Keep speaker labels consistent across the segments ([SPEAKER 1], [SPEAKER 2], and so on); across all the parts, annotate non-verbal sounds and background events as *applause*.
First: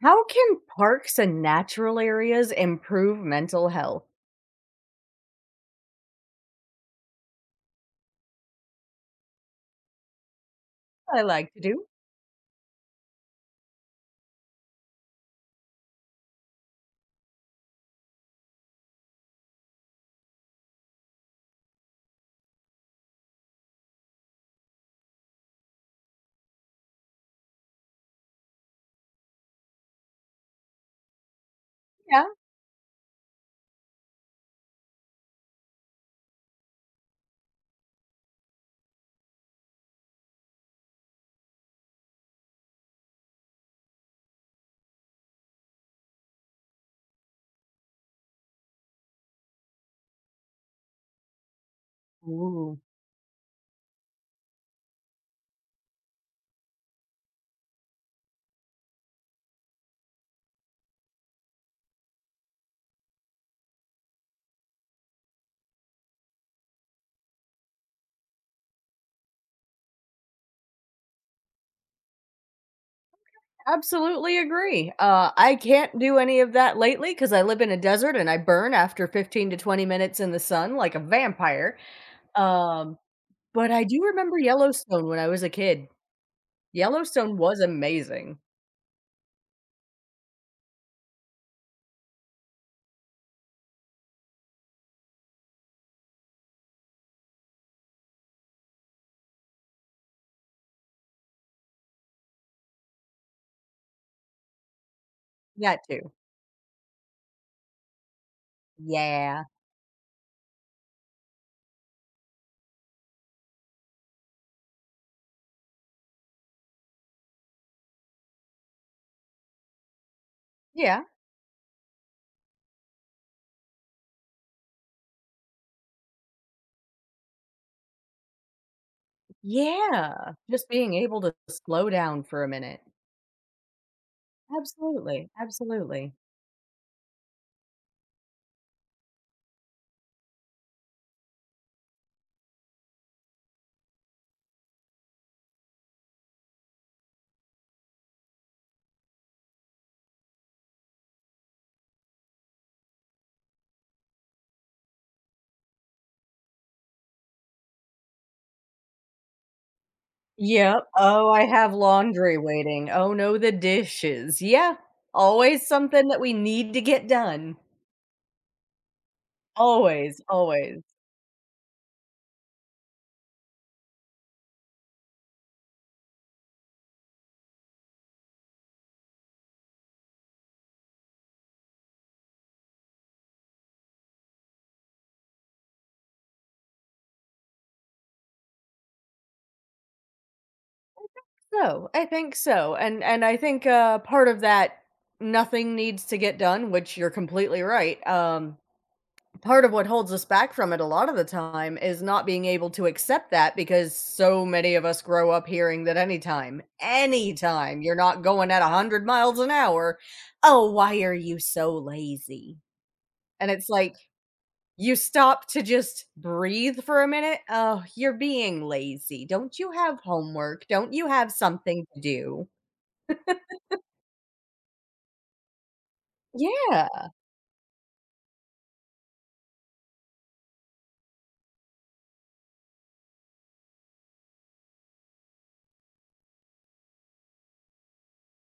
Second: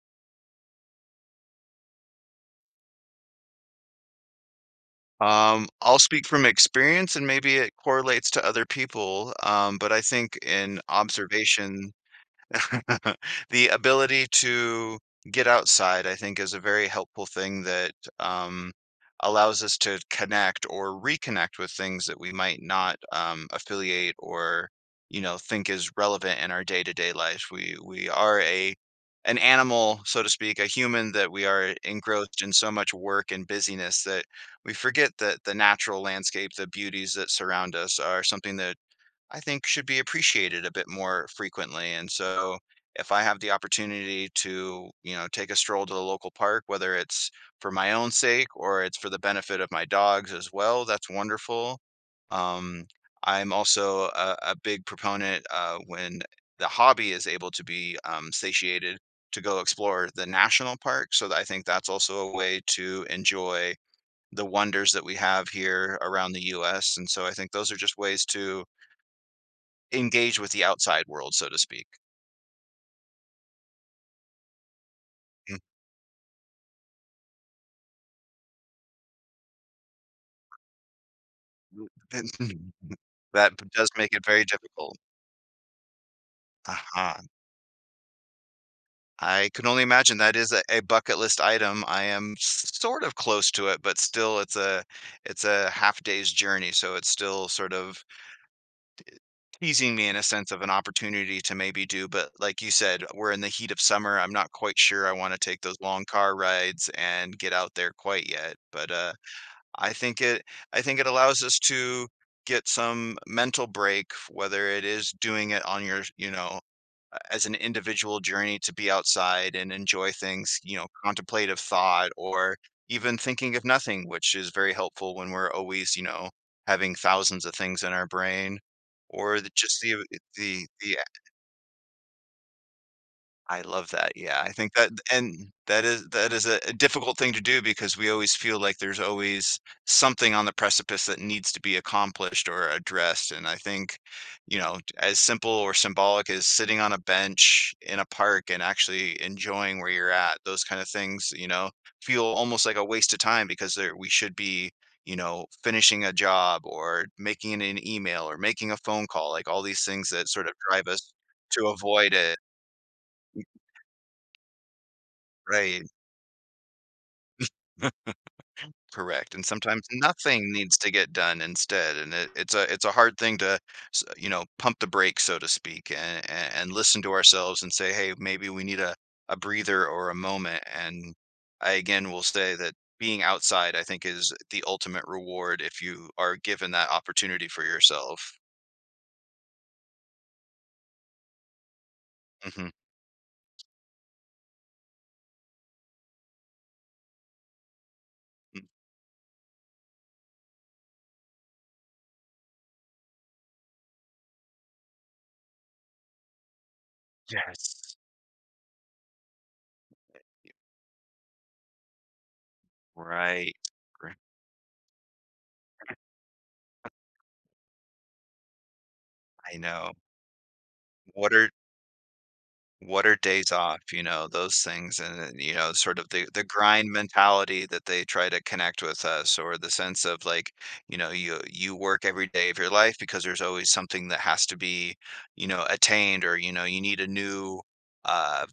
[SPEAKER 1] How can parks and natural areas improve mental health?
[SPEAKER 2] I'll speak from experience and maybe it correlates to other people, but I think in
[SPEAKER 1] I like to do.
[SPEAKER 2] observation, *laughs* The ability to get outside, I think, is a very helpful thing that um, allows us to connect or reconnect with things that we might not affiliate or, you know, think is relevant in our day-to-day life. We are a an animal, so to speak, a human that we are
[SPEAKER 1] Yeah.
[SPEAKER 2] engrossed in so much work and busyness that we forget that the natural landscape, the beauties that surround us are something that I think should be appreciated a bit more frequently. And so if I have the opportunity to, you know, take a stroll to the local park, whether it's for my own sake or it's for the benefit of my dogs as well, that's wonderful.
[SPEAKER 1] Ooh.
[SPEAKER 2] Um, I'm also a big proponent when the hobby is able to be satiated to go explore the national park. So that I think that's also a way to enjoy the wonders that we have here around the US. And so I think those are just ways to engage with the outside world, so to speak.
[SPEAKER 1] Absolutely agree. I can't do any of that lately because I live in a desert and I burn after 15 to 20 minutes in the sun like a vampire.
[SPEAKER 2] *laughs*
[SPEAKER 1] Um,
[SPEAKER 2] That
[SPEAKER 1] but I
[SPEAKER 2] does
[SPEAKER 1] do
[SPEAKER 2] make it
[SPEAKER 1] remember
[SPEAKER 2] very difficult.
[SPEAKER 1] Yellowstone when I was a kid.
[SPEAKER 2] Uh-huh.
[SPEAKER 1] Yellowstone was amazing.
[SPEAKER 2] I can only imagine that is a bucket list item. I am sort of close to it, but still it's a half day's journey, so it's still sort of teasing me in a sense of an opportunity to maybe do, but like you said, we're in the heat of summer. I'm not quite sure I wanna take those
[SPEAKER 1] That
[SPEAKER 2] long
[SPEAKER 1] too.
[SPEAKER 2] car rides and get out there quite yet, but.
[SPEAKER 1] Yeah.
[SPEAKER 2] I think it I think it allows us to get some mental break, whether it is doing it on your, you know, as an individual journey to be outside and enjoy things, you know,
[SPEAKER 1] Yeah.
[SPEAKER 2] contemplative thought or even thinking of nothing, which is very helpful when we're always, you know, having thousands of things in our brain or the, just the
[SPEAKER 1] Yeah.
[SPEAKER 2] the
[SPEAKER 1] Just being
[SPEAKER 2] the
[SPEAKER 1] able to slow down for a minute.
[SPEAKER 2] I love that, yeah, I think that
[SPEAKER 1] Absolutely.
[SPEAKER 2] and that is
[SPEAKER 1] Absolutely.
[SPEAKER 2] that is a a difficult thing to do because we always feel like there's always something on the precipice that needs to be accomplished or addressed, and I think, you know, as simple or symbolic as sitting on a bench in a park and actually enjoying where you're at, those kind of things, you know, feel almost like a waste of time because there we should be, you know, finishing a job or making an email or making a phone call, like all these things that sort of
[SPEAKER 1] Yep.
[SPEAKER 2] drive us
[SPEAKER 1] "Oh, I
[SPEAKER 2] to
[SPEAKER 1] have
[SPEAKER 2] avoid it,
[SPEAKER 1] laundry waiting. Oh, no, the dishes." Yeah, always
[SPEAKER 2] right.
[SPEAKER 1] something that we need to get done.
[SPEAKER 2] Correct, and sometimes
[SPEAKER 1] Always,
[SPEAKER 2] nothing needs
[SPEAKER 1] always.
[SPEAKER 2] to get done instead, and it's a hard thing to, s you know, pump the brakes, so to speak, and and listen to ourselves and say, "Hey, maybe we need a breather or a moment," and I again will say that being outside, I think, is the ultimate reward if you are given that opportunity for yourself.
[SPEAKER 1] So, I think
[SPEAKER 2] Mhm,
[SPEAKER 1] so, and I think, part of that nothing needs to get done, which you're completely right,
[SPEAKER 2] mm.
[SPEAKER 1] part of what holds us back from it a lot of the time is not being able to accept that because so many of us grow up hearing that anytime, anytime you're
[SPEAKER 2] Yes,
[SPEAKER 1] not going at 100 miles an hour. "Oh, why are you so lazy?" And
[SPEAKER 2] right,
[SPEAKER 1] it's like,
[SPEAKER 2] Right.
[SPEAKER 1] you stop to just breathe for a minute. Oh, you're being lazy. Don't
[SPEAKER 2] I
[SPEAKER 1] you
[SPEAKER 2] know.
[SPEAKER 1] have homework? Don't you have
[SPEAKER 2] What are
[SPEAKER 1] something to do?
[SPEAKER 2] What are days off? You know, those things and, then, you know, sort of the grind
[SPEAKER 1] Yeah,
[SPEAKER 2] mentality that they try to connect with us or the sense of like, you know, you work every day of your life because there's always something that has to be, you know, attained or, you know, you need a new uh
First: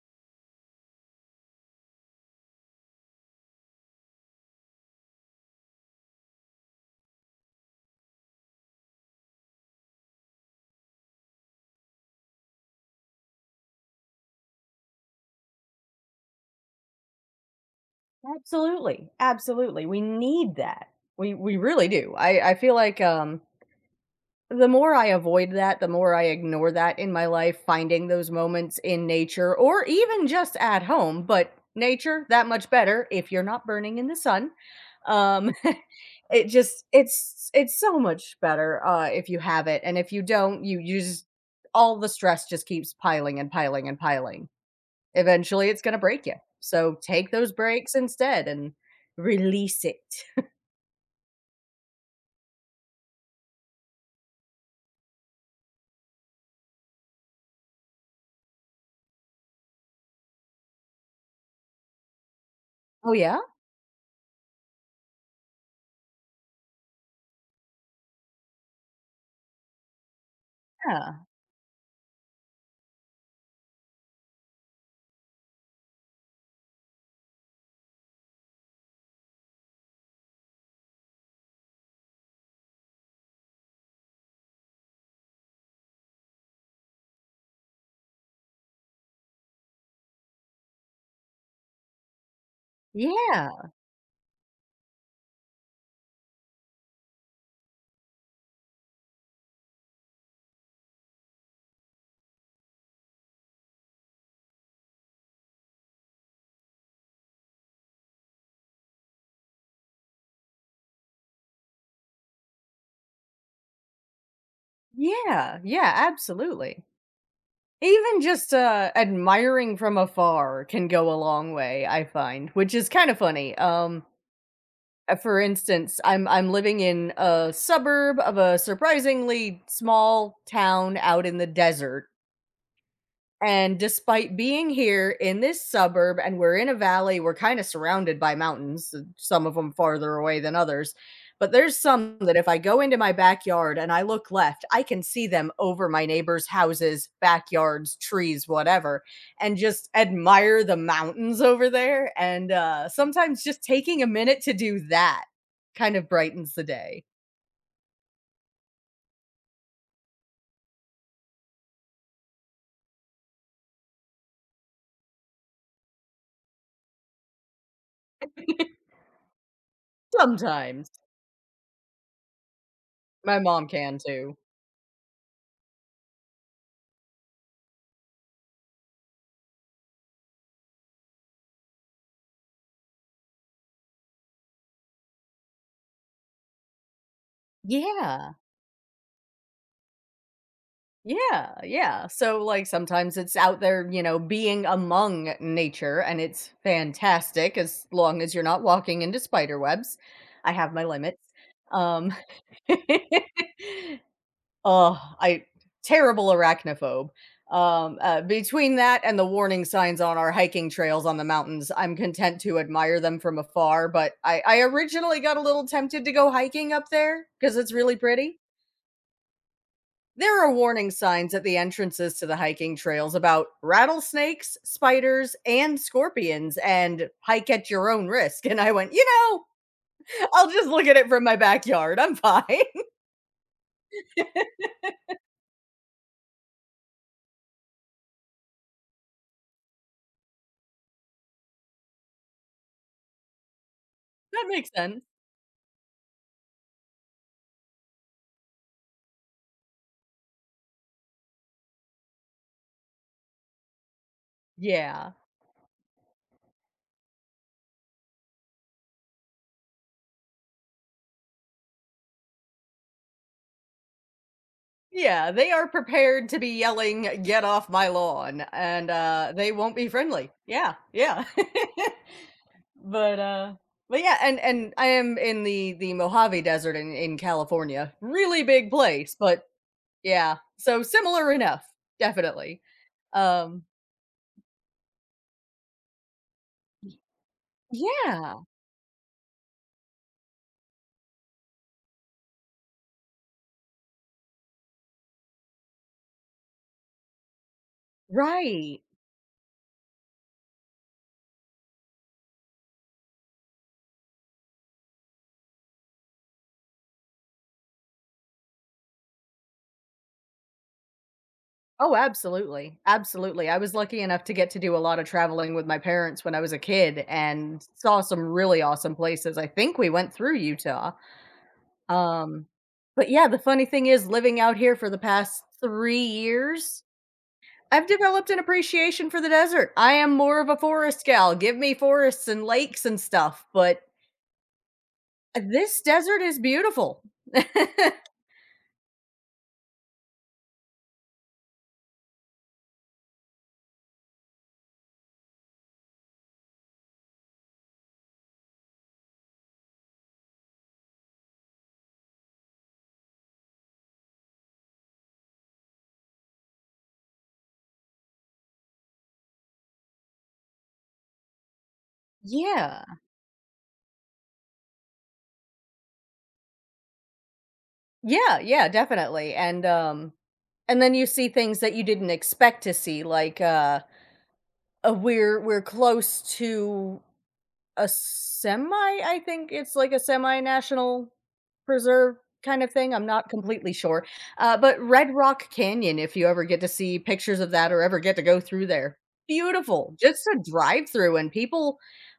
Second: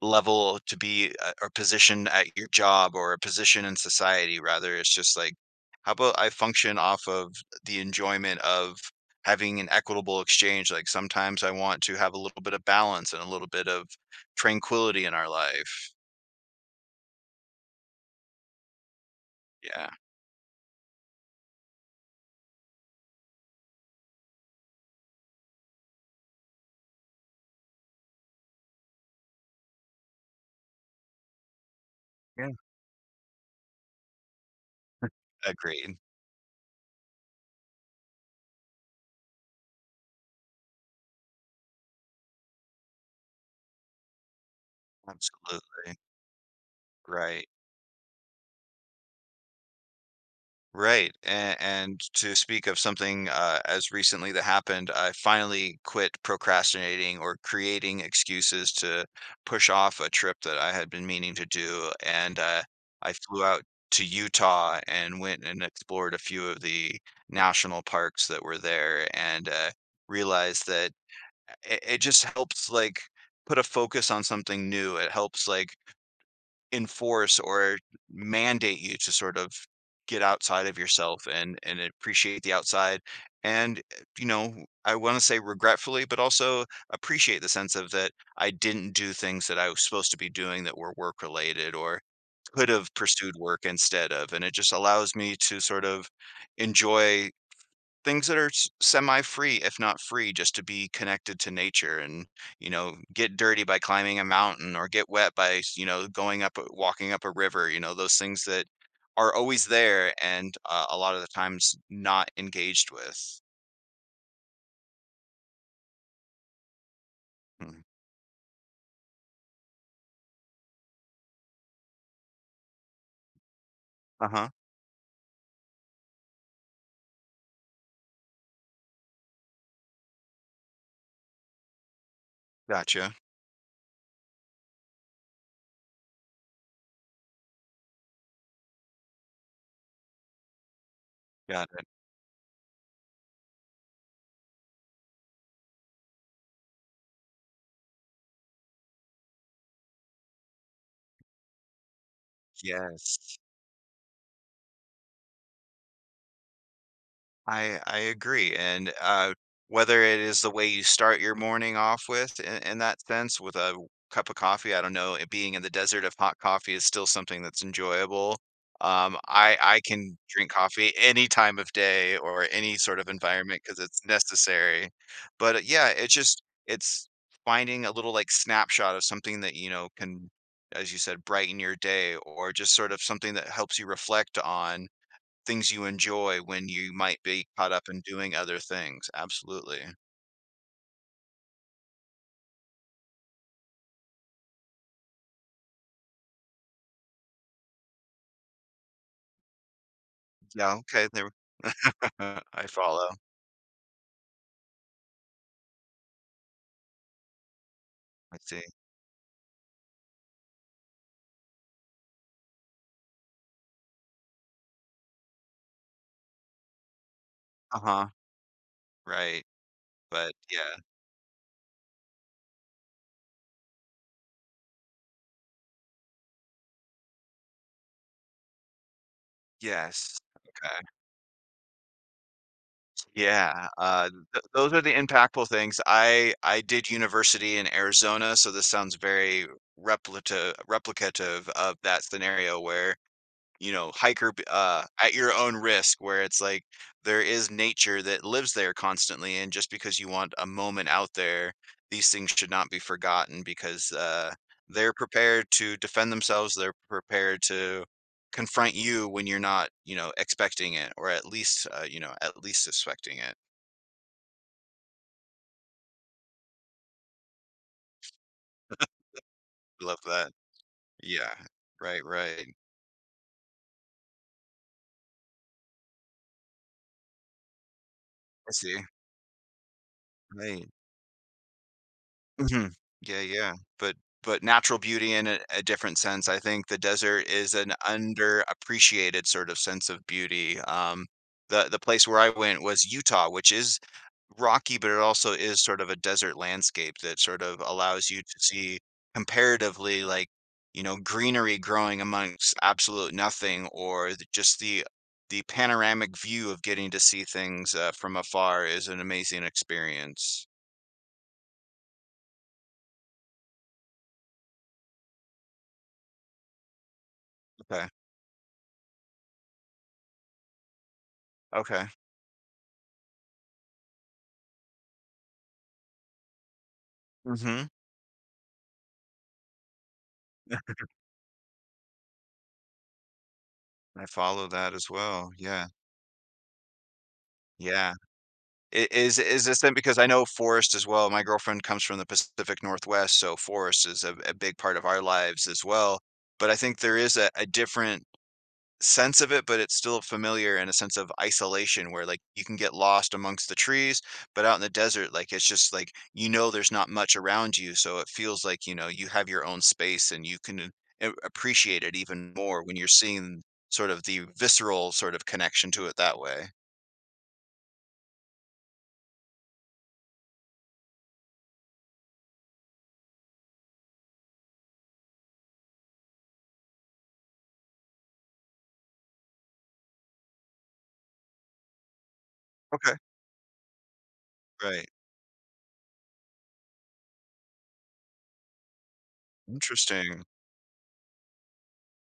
[SPEAKER 2] level to be or position at your job or a position in society rather it's just like how about I function off of the enjoyment of having an equitable exchange like sometimes I want to have a little bit of balance and a little bit of tranquility in our life.
[SPEAKER 1] absolutely. Absolutely.
[SPEAKER 2] Yeah.
[SPEAKER 1] We need that. We really do. I feel like the more I avoid that, the more I ignore that in my life, finding those moments in nature or even just at home, but nature that
[SPEAKER 2] Yeah.
[SPEAKER 1] much better if you're not burning in the sun. Um *laughs*
[SPEAKER 2] Agreed.
[SPEAKER 1] It just it's so much better, if you have it, and if you don't, you just all the stress just keeps piling and piling and piling. Eventually, it's gonna
[SPEAKER 2] Absolutely.
[SPEAKER 1] break you. So, take
[SPEAKER 2] Right.
[SPEAKER 1] those breaks instead and release it.
[SPEAKER 2] Right, and to speak of something as recently that happened, I finally quit procrastinating or creating excuses to push off a trip that I had been meaning to do, and
[SPEAKER 1] Oh,
[SPEAKER 2] I
[SPEAKER 1] yeah?
[SPEAKER 2] flew out to Utah and went and explored a few of the national parks that were there, and realized that
[SPEAKER 1] Yeah.
[SPEAKER 2] it just helps like put a focus on something new. It helps like enforce or mandate you to sort of get outside of yourself and appreciate the outside and you know, I want to say regretfully but also appreciate the sense of that I didn't do things that I was supposed to be doing that were work related or could have pursued work
[SPEAKER 1] Yeah.
[SPEAKER 2] instead of and it just allows me to sort of enjoy things that are semi-free, if not free, just to be connected to nature and, you know, get dirty by climbing a mountain or get wet by, you know, going up, walking up a river, you know, those things that are always there and a lot of the times not engaged with.
[SPEAKER 1] Yeah, yeah, absolutely.
[SPEAKER 2] Mm.
[SPEAKER 1] Even just, admiring from afar can go a long way, I find, which is kinda funny.
[SPEAKER 2] Uh-huh.
[SPEAKER 1] For instance, I'm living in a suburb of a surprisingly small town out in the desert,
[SPEAKER 2] Gotcha.
[SPEAKER 1] and despite being here in this suburb and we're in a valley, we're kinda surrounded by mountains, some of them farther away than others, but
[SPEAKER 2] Got
[SPEAKER 1] there's
[SPEAKER 2] it.
[SPEAKER 1] some that if I go into my backyard and I look left, I can see them over my neighbors' houses, backyards, trees, whatever, and just admire the mountains over there, and,
[SPEAKER 2] Yes.
[SPEAKER 1] sometimes just taking a minute to do that kind of brightens the day.
[SPEAKER 2] I agree, and, whether it is the way you start your morning off with in that sense with a cup of coffee, I don't know, it being in the desert of hot coffee is still something that's enjoyable. I can drink
[SPEAKER 1] Sometimes.
[SPEAKER 2] coffee any time of day or any sort of
[SPEAKER 1] My
[SPEAKER 2] environment
[SPEAKER 1] mom
[SPEAKER 2] because
[SPEAKER 1] can
[SPEAKER 2] it's
[SPEAKER 1] too.
[SPEAKER 2] necessary. Yeah, it's just it's finding a little, like, snapshot of something that, you know, can, as you said, brighten your day or just sort of something that helps you reflect on things you enjoy when you might be caught up in
[SPEAKER 1] Yeah.
[SPEAKER 2] doing other things. Absolutely.
[SPEAKER 1] Yeah, yeah. So like sometimes it's out there, you know, being among nature and it's fantastic as long as you're not walking into spider webs. I have
[SPEAKER 2] Yeah,
[SPEAKER 1] my
[SPEAKER 2] okay,
[SPEAKER 1] limits. Um
[SPEAKER 2] *laughs* I follow.
[SPEAKER 1] *laughs* Oh, I terrible arachnophobe.
[SPEAKER 2] I see.
[SPEAKER 1] Between that and the warning signs on our hiking trails on the mountains, I'm content to admire them from afar, but I originally got a little tempted to go hiking up there because it's really
[SPEAKER 2] Uh-huh,
[SPEAKER 1] pretty.
[SPEAKER 2] right, but
[SPEAKER 1] There are
[SPEAKER 2] yeah.
[SPEAKER 1] warning signs at the entrances to the hiking trails about rattlesnakes, spiders, and scorpions, and hike at your own risk. And I went, you know,
[SPEAKER 2] Yes,
[SPEAKER 1] I'll just look
[SPEAKER 2] okay.
[SPEAKER 1] at it from my backyard. I'm fine. *laughs* That
[SPEAKER 2] Yeah, th those are the impactful things. I did university in Arizona, so this sounds very replicative of that scenario where you know, hiker b
[SPEAKER 1] makes sense.
[SPEAKER 2] at your own risk where it's like there is nature that lives there constantly, and just because you want a moment out there, these things should not be forgotten because, they're
[SPEAKER 1] Yeah.
[SPEAKER 2] prepared to defend themselves, they're prepared to confront you when you're not, you know, expecting it or at least, you know, at least suspecting it.
[SPEAKER 1] Yeah. They are prepared to be yelling, get off my lawn, and they won't be
[SPEAKER 2] Love
[SPEAKER 1] friendly.
[SPEAKER 2] that.
[SPEAKER 1] Yeah. Yeah.
[SPEAKER 2] Yeah. Right, right.
[SPEAKER 1] *laughs* but, uh, but yeah, and I am in the Mojave Desert in California. Really
[SPEAKER 2] I
[SPEAKER 1] big
[SPEAKER 2] see.
[SPEAKER 1] place, but yeah,
[SPEAKER 2] Right.
[SPEAKER 1] so similar enough, definitely.
[SPEAKER 2] Mhm. Yeah, yeah,
[SPEAKER 1] Um,
[SPEAKER 2] but but natural beauty in a different sense, I think the desert is an
[SPEAKER 1] yeah,
[SPEAKER 2] underappreciated sort of sense of beauty, the place where I went was Utah, which is rocky, but it also is sort of a desert landscape that sort of allows you to see
[SPEAKER 1] right.
[SPEAKER 2] comparatively, like, you know, greenery growing amongst absolute nothing or the just the panoramic view of getting to see things, from afar is an amazing experience.
[SPEAKER 1] Oh, absolutely, absolutely. I was lucky enough to get to do a lot of traveling with my parents when I was a kid and
[SPEAKER 2] Okay,
[SPEAKER 1] saw some really awesome places. I think we went through Utah.
[SPEAKER 2] okay.
[SPEAKER 1] Um, but yeah, the funny thing is living out here for the past 3 years,
[SPEAKER 2] Mhm.
[SPEAKER 1] I've developed an appreciation for the desert. I am more of a forest gal. Give me forests and lakes and stuff, but
[SPEAKER 2] I follow that as well, yeah,
[SPEAKER 1] this desert is beautiful.
[SPEAKER 2] yeah.
[SPEAKER 1] *laughs*
[SPEAKER 2] I is this then because I know forest as well, my girlfriend comes from the Pacific Northwest, so forest is a big part of our lives as well, but I think there is a different sense of it, but it's still familiar in a sense of isolation where, like, you can get lost amongst the trees, but out in the desert, like, it's just, like, you know there's not much around you, so it feels like, you know, you have your own space and you can a appreciate it even more when
[SPEAKER 1] Yeah.
[SPEAKER 2] you're seeing sort of the visceral sort of connection to it that way.
[SPEAKER 1] Yeah, yeah, definitely, and then you see things that you didn't expect to see, like, we're close to a semi, I think it's like a semi-national preserve kind of thing,
[SPEAKER 2] Okay.
[SPEAKER 1] I'm not completely sure, but
[SPEAKER 2] Right.
[SPEAKER 1] Red Rock Canyon, if you ever get to see pictures of that or ever get to go through there, beautiful,
[SPEAKER 2] Interesting.
[SPEAKER 1] just a drive through, and people,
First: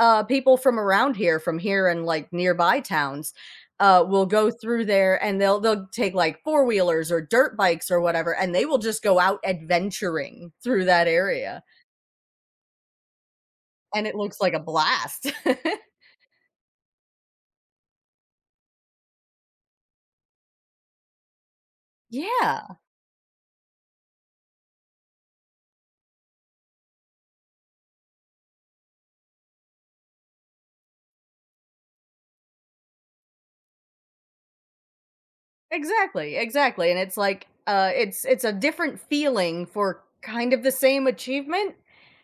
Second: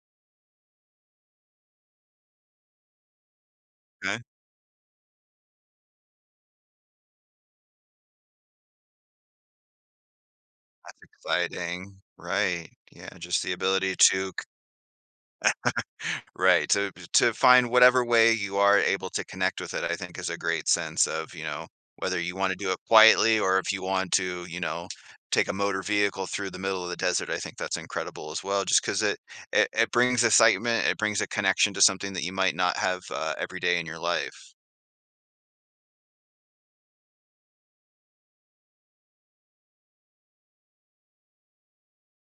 [SPEAKER 1] people from around here, from here and like nearby towns,
[SPEAKER 2] Okay.
[SPEAKER 1] will go through there and they'll take like four-wheelers or dirt bikes or whatever, and they will just go out adventuring through
[SPEAKER 2] That's
[SPEAKER 1] that area,
[SPEAKER 2] exciting. Right. Yeah. Just the ability
[SPEAKER 1] and it
[SPEAKER 2] to,
[SPEAKER 1] looks like a blast. *laughs*
[SPEAKER 2] right. To find whatever way you are able to connect with it, I think is a great sense of, you know, whether you want to do
[SPEAKER 1] Yeah.
[SPEAKER 2] it quietly or if you want to, you know, take a motor vehicle through the middle of the desert. I think that's incredible as well, just because it brings excitement. It brings a connection to something that you might not have every day in your life.
[SPEAKER 1] Exactly, exactly, and it's like, it's a different feeling for kind of the same achievement,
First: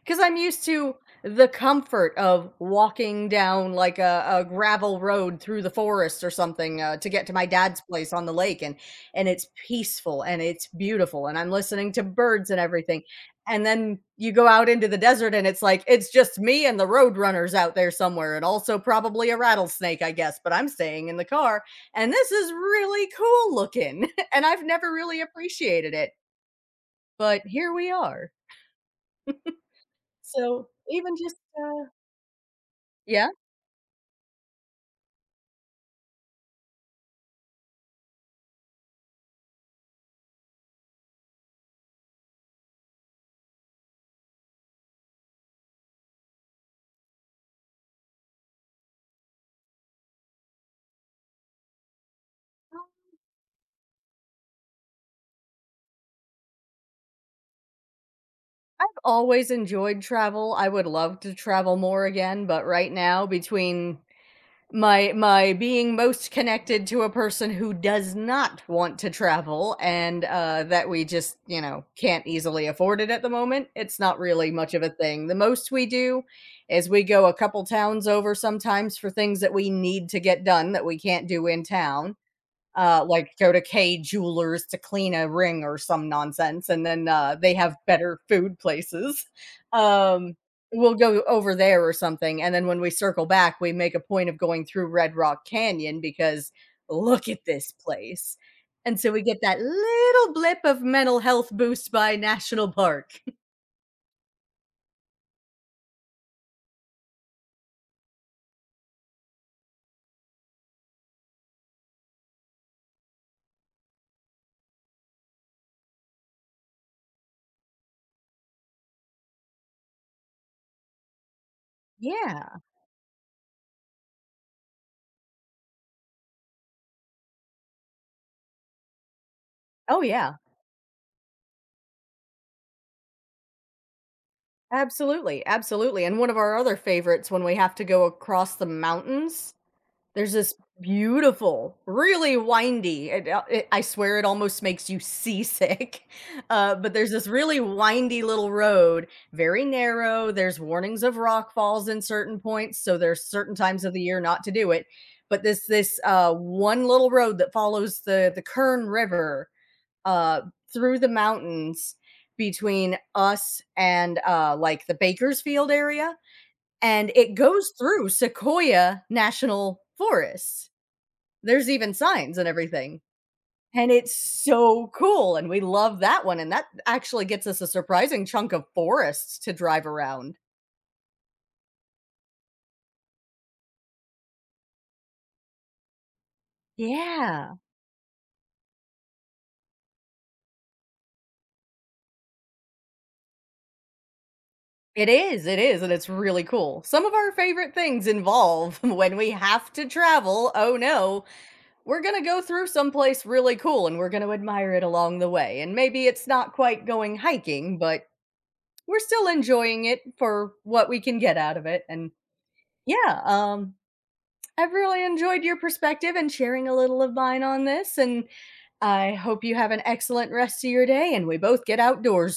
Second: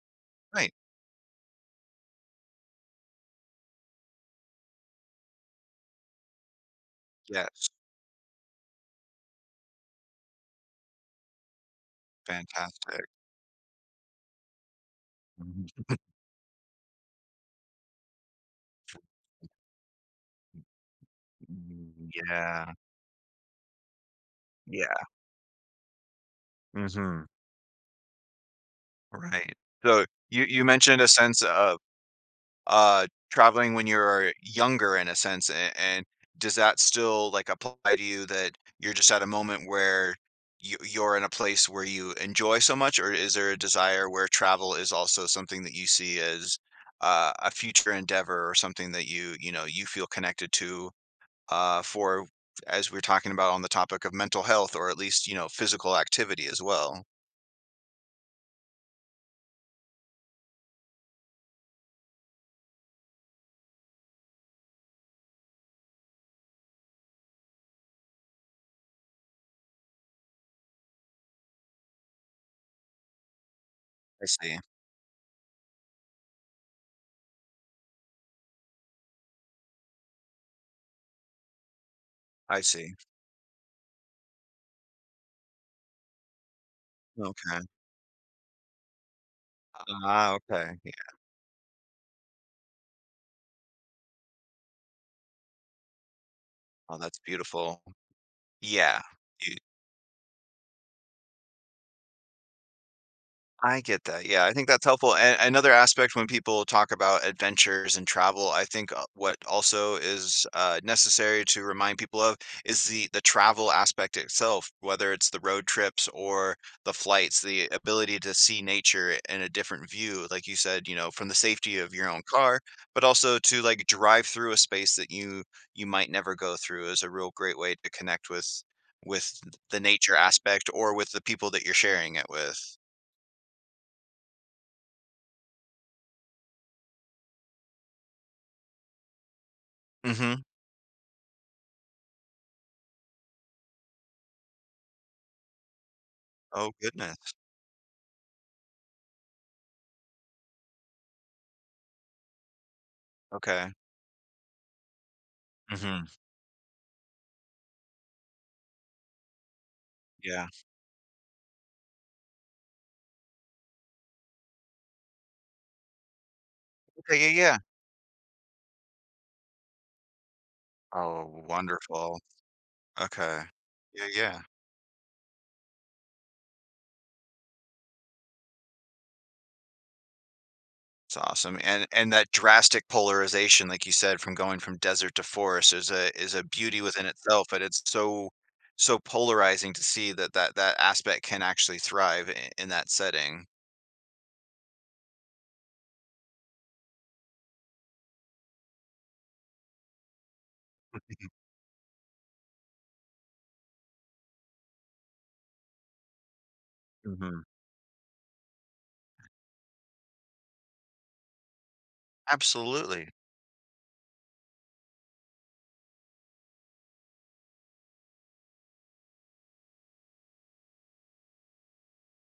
[SPEAKER 1] because 'cause I'm used
[SPEAKER 2] Right.
[SPEAKER 1] to the comfort of walking down, like, a gravel road through the forest or something, to get to my
[SPEAKER 2] Yes.
[SPEAKER 1] dad's place on the lake, and it's peaceful, and it's beautiful, and I'm listening to birds and everything,
[SPEAKER 2] Fantastic.
[SPEAKER 1] and then you go out into the desert, and it's like,
[SPEAKER 2] Mhm.
[SPEAKER 1] it's just me and the road runners out there somewhere, and also probably a rattlesnake, I guess, but I'm staying in the car, and this is
[SPEAKER 2] Yeah.
[SPEAKER 1] really cool looking. *laughs* And I've never
[SPEAKER 2] Yeah.
[SPEAKER 1] really appreciated it,
[SPEAKER 2] Hmm.
[SPEAKER 1] but here we are.
[SPEAKER 2] Right. So you
[SPEAKER 1] So
[SPEAKER 2] mentioned a
[SPEAKER 1] even just,
[SPEAKER 2] sense of uh
[SPEAKER 1] yeah,
[SPEAKER 2] traveling when you're younger in a sense and does that still like apply to you that you're just at a moment where you're in a place where you enjoy so much or is there a desire where travel is also something that you see as a future endeavor or something that you know you feel connected to for as we're talking about on the topic of mental health or at least you know physical activity as well.
[SPEAKER 1] I've always enjoyed travel. I would love to travel more again, but right now, between my being most connected to a person who does not want to travel, and uh, that we just, you know, can't easily afford it at the moment, it's not
[SPEAKER 2] I
[SPEAKER 1] really
[SPEAKER 2] see.
[SPEAKER 1] much of a thing. The most we do is we go a couple towns over sometimes for things that we need to get done that we can't do in town,
[SPEAKER 2] I see.
[SPEAKER 1] like, go to K Jewelers to clean a ring or some nonsense, and then, they
[SPEAKER 2] Okay.
[SPEAKER 1] have better food places. *laughs*
[SPEAKER 2] Ah,
[SPEAKER 1] Um,
[SPEAKER 2] okay,
[SPEAKER 1] we'll
[SPEAKER 2] yeah,
[SPEAKER 1] go over there or something, and then when we circle back, we make a point of going through Red Rock Canyon because,
[SPEAKER 2] oh, that's
[SPEAKER 1] "Look at this
[SPEAKER 2] beautiful.
[SPEAKER 1] place." And
[SPEAKER 2] Yeah,
[SPEAKER 1] so we get
[SPEAKER 2] you
[SPEAKER 1] that little blip of mental health boost by national park.
[SPEAKER 2] I get that, yeah, I think that's helpful, and another aspect when people talk about adventures and travel, I think, what also is, necessary to remind people of is the travel aspect itself, whether it's the road trips or the flights, the ability to see nature in a different view, like you said, you know, from the safety of your own
[SPEAKER 1] Yeah.
[SPEAKER 2] car, but also to, like, drive through a space that you might never go through is a real great way to connect with the
[SPEAKER 1] Oh,
[SPEAKER 2] nature
[SPEAKER 1] yeah.
[SPEAKER 2] aspect or with the people that you're sharing it with.
[SPEAKER 1] Absolutely, absolutely, and one of our other favorites when we have to go across the mountains, there's
[SPEAKER 2] Mhm.
[SPEAKER 1] this beautiful, really windy, it it I swear it almost makes you seasick, *laughs*
[SPEAKER 2] Oh,
[SPEAKER 1] but there's
[SPEAKER 2] goodness.
[SPEAKER 1] this really windy little road, very narrow, there's warnings of rock falls in certain points, so there's certain
[SPEAKER 2] Okay.
[SPEAKER 1] times of the year not to do it, but
[SPEAKER 2] Mhm.
[SPEAKER 1] one little road that follows the Kern River, uh,
[SPEAKER 2] Yeah.
[SPEAKER 1] through the mountains between us and, like, the Bakersfield area, and
[SPEAKER 2] Okay, yeah,
[SPEAKER 1] it
[SPEAKER 2] yeah.
[SPEAKER 1] goes through Sequoia National Forest.
[SPEAKER 2] Oh,
[SPEAKER 1] There's even
[SPEAKER 2] wonderful.
[SPEAKER 1] signs and everything,
[SPEAKER 2] Okay.
[SPEAKER 1] and
[SPEAKER 2] Yeah,
[SPEAKER 1] it's
[SPEAKER 2] yeah.
[SPEAKER 1] so cool, and we love that one, and that actually gets us a surprising chunk of forests to drive around.
[SPEAKER 2] It's awesome, and that drastic polarization, like you said, from going from desert to forest is a beauty within itself,
[SPEAKER 1] Yeah.
[SPEAKER 2] but it's so so polarizing to see that that aspect can actually thrive I in that setting.
[SPEAKER 1] It is, and it's really cool. Some of our favorite things involve *laughs* when we have to travel, oh no,
[SPEAKER 2] Mhm.
[SPEAKER 1] we're gonna go through someplace really cool and we're gonna admire it along the way. And maybe it's not quite going
[SPEAKER 2] Mhm.
[SPEAKER 1] hiking, but we're still enjoying it for what we can get out of it. And
[SPEAKER 2] Absolutely.
[SPEAKER 1] yeah, I've really enjoyed your perspective and sharing a little of mine on this, and I hope you have an excellent rest of your day and we both get outdoors soon.